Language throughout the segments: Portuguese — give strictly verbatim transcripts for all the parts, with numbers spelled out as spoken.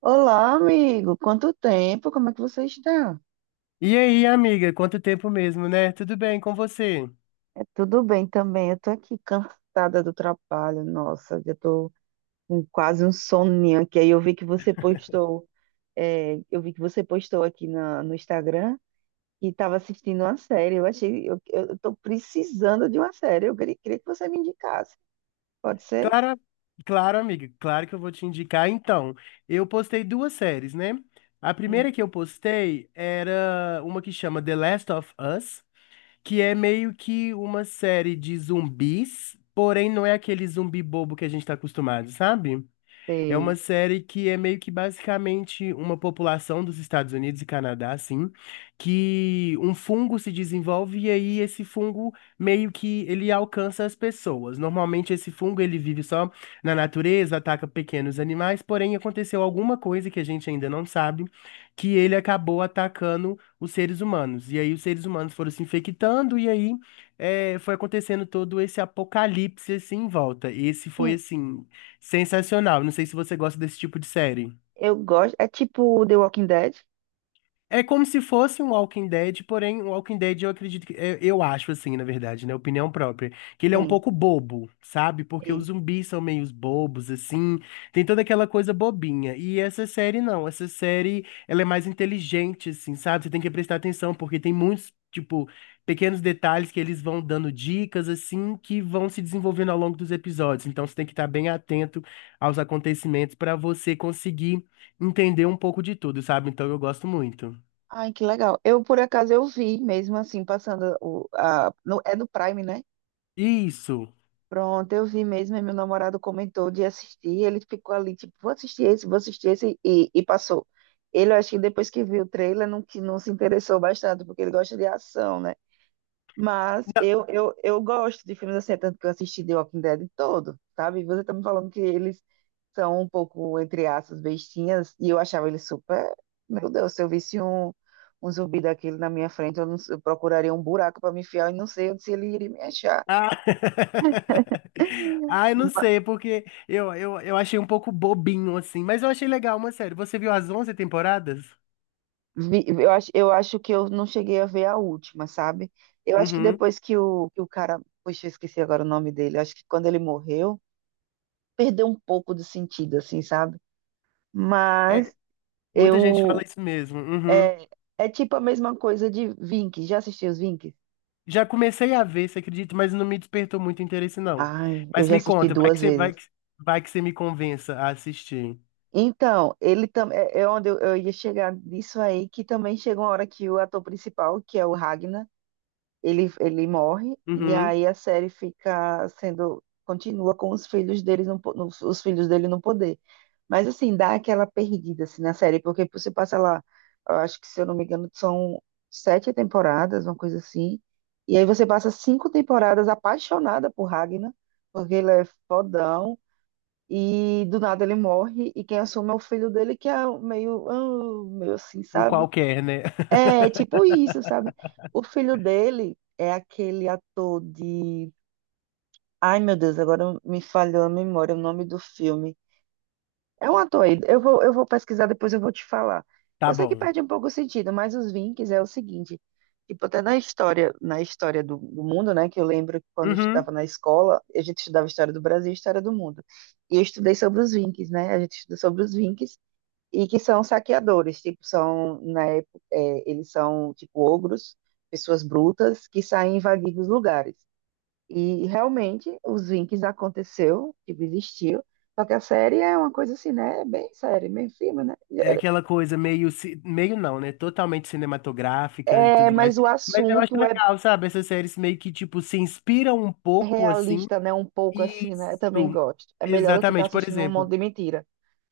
Olá, amigo. Quanto tempo? Como é que você está? E aí, amiga, quanto tempo mesmo, né? Tudo bem com você? É tudo bem também. Eu tô aqui cansada do trabalho. Nossa, eu tô com quase um soninho aqui. Aí eu vi que você postou, é, eu vi que você postou aqui na- no Instagram e estava assistindo uma série. Eu achei, eu, eu tô precisando de uma série. Eu queria, queria que você me indicasse. Pode ser? Claro, claro, amiga, claro que eu vou te indicar. Então, eu postei duas séries, né? A Hum, primeira que eu postei era uma que chama The Last of Us, que é meio que uma série de zumbis, porém não é aquele zumbi bobo que a gente tá acostumado, sabe? É uma sei. série que é meio que basicamente uma população dos Estados Unidos e Canadá, assim, que um fungo se desenvolve e aí esse fungo meio que ele alcança as pessoas. Normalmente esse fungo ele vive só na natureza, ataca pequenos animais, porém aconteceu alguma coisa que a gente ainda não sabe, que ele acabou atacando os seres humanos. E aí os seres humanos foram se infectando e aí eh, foi acontecendo todo esse apocalipse assim em volta. E esse foi Sim, assim sensacional. Não sei se você gosta desse tipo de série. eu gosto. É tipo The Walking Dead? É como se fosse um Walking Dead, porém, um Walking Dead eu acredito que. Eu, eu acho assim, na verdade, né? Opinião própria. Que ele é um Sim. pouco bobo, sabe? Porque os zumbis são meio bobos, assim. Tem toda aquela coisa bobinha. E essa série não. Essa série, ela é mais inteligente, assim, sabe? Você tem que prestar atenção, porque tem muitos, tipo, pequenos detalhes que eles vão dando dicas, assim, que vão se desenvolvendo ao longo dos episódios. Então você tem que estar bem atento aos acontecimentos para você conseguir entender um pouco de tudo, sabe? Então eu gosto muito. Ai, que legal. Eu, por acaso, eu vi mesmo assim, passando o, a, no- é no Prime, né? Isso. Pronto, eu vi mesmo, e meu namorado comentou de assistir, ele ficou ali, tipo, vou assistir esse, vou assistir esse, e, e passou. Ele, eu acho que depois que viu o trailer, não, que não se interessou bastante, porque ele gosta de ação, né? Mas Não. eu, eu, eu gosto de filmes assim, é tanto que eu assisti The Walking Dead todo, sabe? Você tá me falando que eles são um pouco, entre aspas, bestinhas, e eu achava eles super. Meu Deus, se eu visse um, um zumbi daquele na minha frente, eu, não, eu procuraria um buraco para me enfiar e não sei onde se ele iria me achar. Ah, ah, eu não sei, porque eu, eu, eu achei um pouco bobinho, assim, mas eu achei legal uma série. Você viu as onze temporadas? Vi- eu acho, eu acho que eu não cheguei a ver a última, sabe? Eu acho que Uhum. depois que o, que o cara. Poxa, eu esqueci agora o nome dele. Eu acho que quando ele morreu, perdeu um pouco de sentido, assim, sabe? É, Mas. muita gente fala Eu. isso mesmo. Uhum. É, é tipo a mesma coisa de Vinx. Já assisti os Vinx? Já comecei a ver, você acredita, mas não me despertou muito interesse, não. Ai, eu Mas já me assisti conta, vai que duas você, vai vezes. que, vai que você me convença a assistir. Então, ele também. É é onde eu, eu ia chegar nisso aí, que também chega uma hora que o ator principal, que é o Ragnar. ele, ele morre e Uhum. aí a série fica sendo continua com os filhos dele no, po- no- os filhos dele no poder. Mas assim, dá aquela perdida assim na série, porque você passa lá, eu acho que se eu não me engano, são sete temporadas, uma coisa assim. E aí você passa cinco temporadas apaixonada por Ragnar, porque ele é fodão. E do nada ele morre, e quem assume é o filho dele, que é meio, ah, meio assim, Um sabe? qualquer, né? É, tipo isso, sabe? O filho dele é aquele ator de. Ai, meu Deus, agora me falhou a memória, o nome do filme. É um ator aí. Eu vou, eu vou pesquisar, depois eu vou te falar. Tá Eu sei que bom. perde um pouco o sentido, mas os Vinks é o seguinte. Tipo, até na história, na história do, do mundo, né? Que eu lembro que quando eu estudava Uhum. na escola, a gente estudava história do Brasil e história do mundo. E eu estudei sobre os Vinks, né? A gente estuda sobre os Vinks e que são saqueadores, tipo, são, na época, é, eles são, tipo, ogros, pessoas brutas que saem invadindo os lugares. E, realmente, os Vikings aconteceu, tipo, existiu, só que a série é uma coisa assim, né, bem séria, bem firme, né? É aquela coisa meio, ci- meio não, né? Totalmente cinematográfica e É, tudo mais. mas o Mas eu acho assunto é legal, sabe? Essas séries meio que, tipo, se inspiram um pouco, assim. realista, né, um pouco assim, né, eu Isso. também gosto. É melhor do que estar Exatamente. Por assistindo um exemplo, monte de mentira.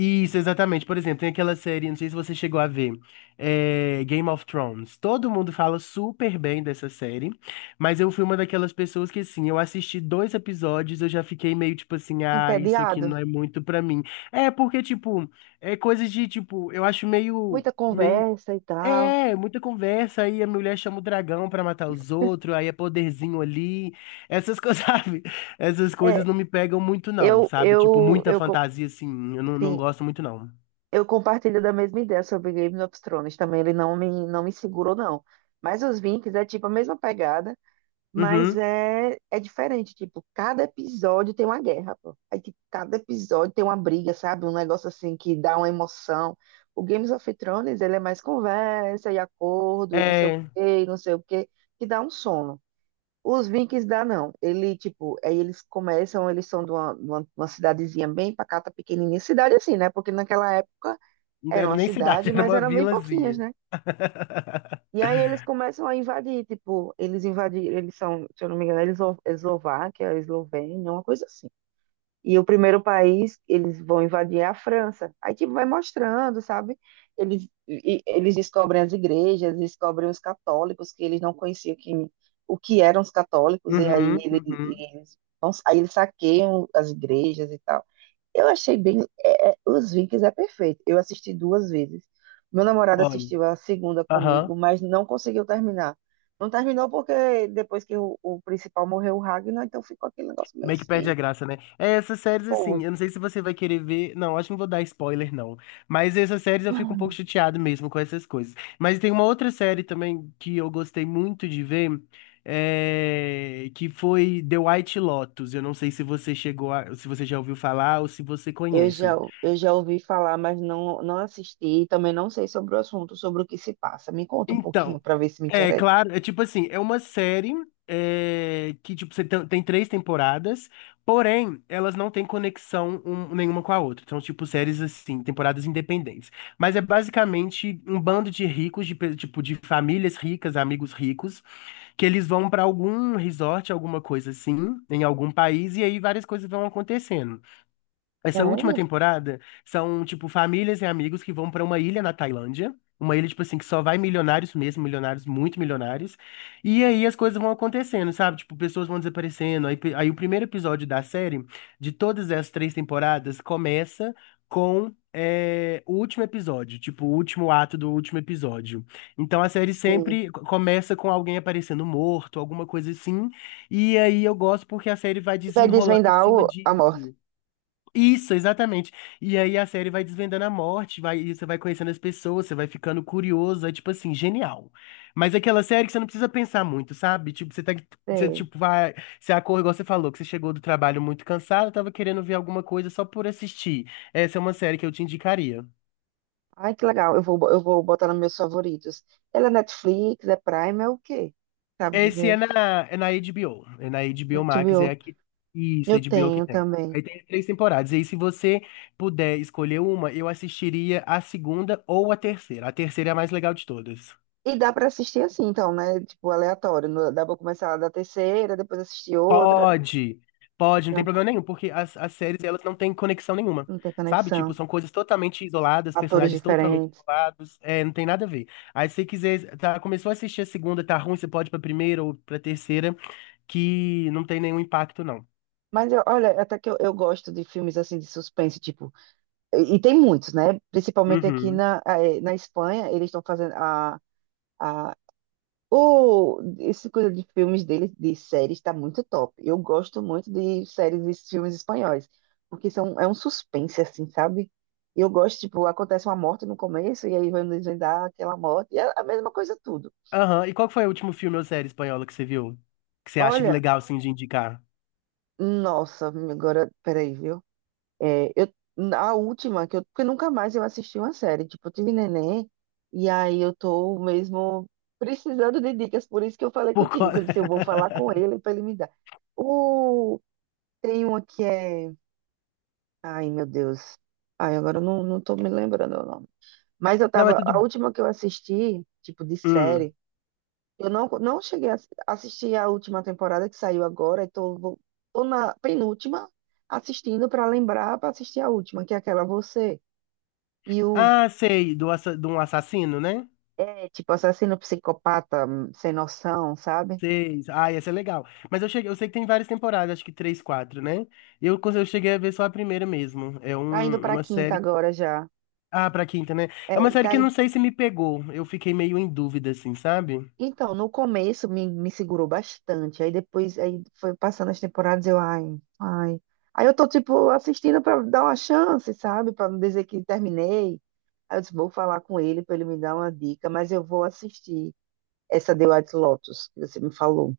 isso, exatamente. Por exemplo, tem aquela série, não sei se você chegou a ver, é, Game of Thrones. Todo mundo fala super bem dessa série, mas eu fui uma daquelas pessoas que, assim, eu assisti dois episódios, eu já fiquei meio tipo assim, ah, isso aqui Entediado, não é muito pra mim. É porque, tipo, é coisas de, tipo, eu acho meio. muita Meio conversa e tal. é, muita conversa, aí a mulher chama o dragão pra matar os outros, aí é poderzinho ali. Essas coisas, sabe? Essas coisas É, não me pegam muito, não, eu, sabe? Tipo, eu, muita eu, co- fantasia, assim, eu não, não sim, gosto muito, não. eu compartilho da mesma ideia sobre Game of Thrones. Também ele não me, não me segurou, não. Mas os Vikings é tipo a mesma pegada, mas Uhum. é, é diferente. Tipo, cada episódio tem uma guerra, pô. Aí, tipo, cada episódio tem uma briga, sabe? Um negócio assim que dá uma emoção. O Games of Thrones, ele é mais conversa e acordo e não sei o É, quê, e não sei o quê, que dá um sono. Os Vikings dá não. Ele, tipo, aí eles começam, eles são de uma, de uma, de uma cidadezinha bem pacata, pequenininha. Cidade assim, né? Porque naquela época não era era uma nem cidade, cidade, era mas uma eram bem pouquinhas, vilazinha. né? E aí eles começam a invadir, tipo, eles invadiram, eles são, se eu não me engano, eles Eslováquia, é Eslovênia, uma coisa assim. E o primeiro país eles vão invadir é a França. Aí, tipo, vai mostrando, sabe? Eles, e- eles descobrem as igrejas, descobrem os católicos, que eles não conheciam que, o que eram os católicos, e aí Uhum, ele- e uhum. eles, vão- aí eles saqueiam as igrejas e tal. Eu achei bem. é, é, os Vikings é perfeito. Eu assisti duas vezes. Meu namorado Olha. assistiu a segunda Aham. comigo, mas não conseguiu terminar. Não terminou porque depois que o, o principal morreu, o Ragnar, então ficou aquele negócio meio Meio que perde assim. a graça, né? É, essas séries, assim, Pô, eu não sei se você vai querer ver. Não, acho que não vou dar spoiler, não. Mas essas séries eu fico um pouco chateado mesmo com essas coisas. Mas tem uma outra série também que eu gostei muito de ver, é, que foi The White Lotus. Eu não sei se você chegou a... se você já ouviu falar ou se você eu já, conhece. eu já ouvi falar, mas não, não assisti. E também não sei sobre o assunto, sobre o que se passa. Me conta um pouquinho Então. para ver se me É, interessa. claro, é tipo assim, é uma série é, que tipo, você tem, tem três temporadas, porém, elas não têm conexão um- nenhuma com a outra. São tipo séries assim, temporadas independentes. Mas é basicamente um bando de ricos, de, pe- tipo, de famílias ricas, amigos ricos, que eles vão pra algum resort, alguma coisa assim, em algum país, e aí várias coisas vão acontecendo. Essa última Sério? temporada são, tipo, famílias e amigos que vão pra uma ilha na Tailândia. Uma ilha, tipo assim, que só vai milionários mesmo, milionários, muito milionários. E aí as coisas vão acontecendo, sabe? Tipo, pessoas vão desaparecendo. Aí, pe- aí o primeiro episódio da série, de todas as três temporadas, começa com é, o último episódio, tipo, o último ato do último episódio. Então a série Sim. sempre co- começa com alguém aparecendo morto, alguma coisa assim. E aí eu gosto porque a série vai E vai desenrolando em desvendar cima o- a morte. disso. Isso, exatamente. E aí a série vai desvendando a morte, vai, e você vai conhecendo as pessoas, você vai ficando curioso, é tipo assim, genial. Mas é aquela série que você não precisa pensar muito, sabe? Tipo, você tá, você Sei. tipo vai, você acorda, igual você falou, que você chegou do trabalho muito cansado, tava querendo ver alguma coisa só por assistir. Essa é uma série que eu te indicaria. Ai, que legal. Eu vou, bo- eu vou botar nos meus favoritos. Ela é Netflix, é Prime, é o quê? Sabe Esse é dizer? na, é na H B O. É na Na H B O Max, é H B O. aqui. Isso, Eu H B O que tenho tem. também. Aí tem três temporadas. E aí, se você puder escolher uma, eu assistiria a segunda ou a terceira. A terceira é a mais legal de todas. E dá pra assistir assim, então, né? Tipo, aleatório. No- Dá pra começar da terceira, depois assistir outra. Pode, pode, não tem Tranquilo, problema nenhum, porque as, as séries elas não têm conexão nenhuma, não tem sabe? Tipo, conexão. são coisas totalmente isoladas, Atores personagens totalmente diferentes. isolados, é, não tem nada a ver. Aí se você quiser, tá, começou a assistir a segunda, tá ruim, você pode ir pra primeira ou pra terceira, que não tem nenhum impacto, não. Mas eu- olha, até que eu, eu gosto de filmes assim de suspense, tipo. E, e tem muitos, né? Principalmente aqui Uhum. na, eh, na Espanha, eles estão fazendo a a. O, esse coisa de filmes dele, de séries, está muito top. Eu gosto muito de séries e filmes espanhóis, porque são, é um suspense, assim, sabe? Eu gosto, tipo, acontece uma morte no começo e aí vai desvendar aquela morte, e é a mesma coisa tudo. Aham. E qual que foi o último filme ou série espanhola que você viu? Que você acha que Olha, legal, assim, de indicar? nossa, agora, peraí, viu? É, eu, a última, que eu, porque nunca mais eu assisti uma série, tipo, eu tive neném, e aí eu tô mesmo precisando de dicas, por isso que eu falei Por contigo, co... que eu disse, eu vou falar com ele para ele me dar. O tem uma que é. Ai, meu Deus. Ai, agora eu não, não tô me lembrando o nome. Mas eu Não, mas tava. tudo... A última que eu assisti, tipo, de Hum. série, eu não, não cheguei a assi- assistir a última temporada que saiu agora, e tô, vou- tô na penúltima assistindo pra lembrar pra assistir a última, que é aquela Você e o. Ah, sei, do, assa... de um assassino, né? É, tipo, assassino psicopata, hum, sem noção, sabe? Sei. Ah, essa é legal. Mas eu cheguei... eu sei que tem várias temporadas, acho que três, quatro, né? Eu, cons- eu cheguei a ver só a primeira mesmo. É Tá indo um... pra uma quinta série. agora já. Ah, pra quinta, né? É É, uma série tá, que eu não sei se me pegou. Eu fiquei meio em dúvida, assim, sabe? então, no começo me, me segurou bastante. Aí depois, aí foi passando as temporadas, eu, ai, ai. Aí eu tô, tipo, assistindo pra dar uma chance, sabe? Pra não dizer que terminei. Aí eu disse, vou falar com ele pra ele me dar uma dica, mas eu vou assistir essa The White Lotus que você me falou.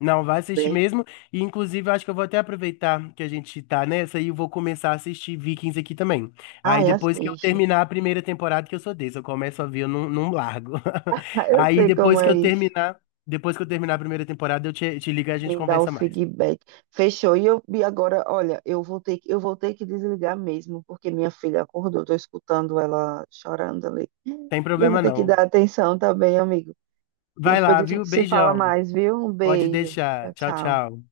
Não, vai assistir Bem, mesmo. E, inclusive, eu acho que eu vou até aproveitar que a gente tá nessa e eu vou começar a assistir Vikings aqui também. Aí, ai, depois que eu assiste. terminar a primeira temporada, que eu sou desse, eu começo a ver, eu não, não largo. Ai, eu Aí, sei como depois que é eu isso. terminar, depois que eu terminar a primeira temporada, eu te, te ligo e a gente Me dá o conversa mais. feedback. Fechou. E eu e agora, olha, eu vou ter que, eu vou ter que desligar mesmo, porque minha filha acordou. Tô escutando ela chorando ali. Tem E eu vou problema ter que não. dar atenção também, amigo. Vai Depois lá, a viu? gente se fala Beijão. mais, viu? Um Pode beijo. deixar. Tchau, Tchau, tchau. tchau.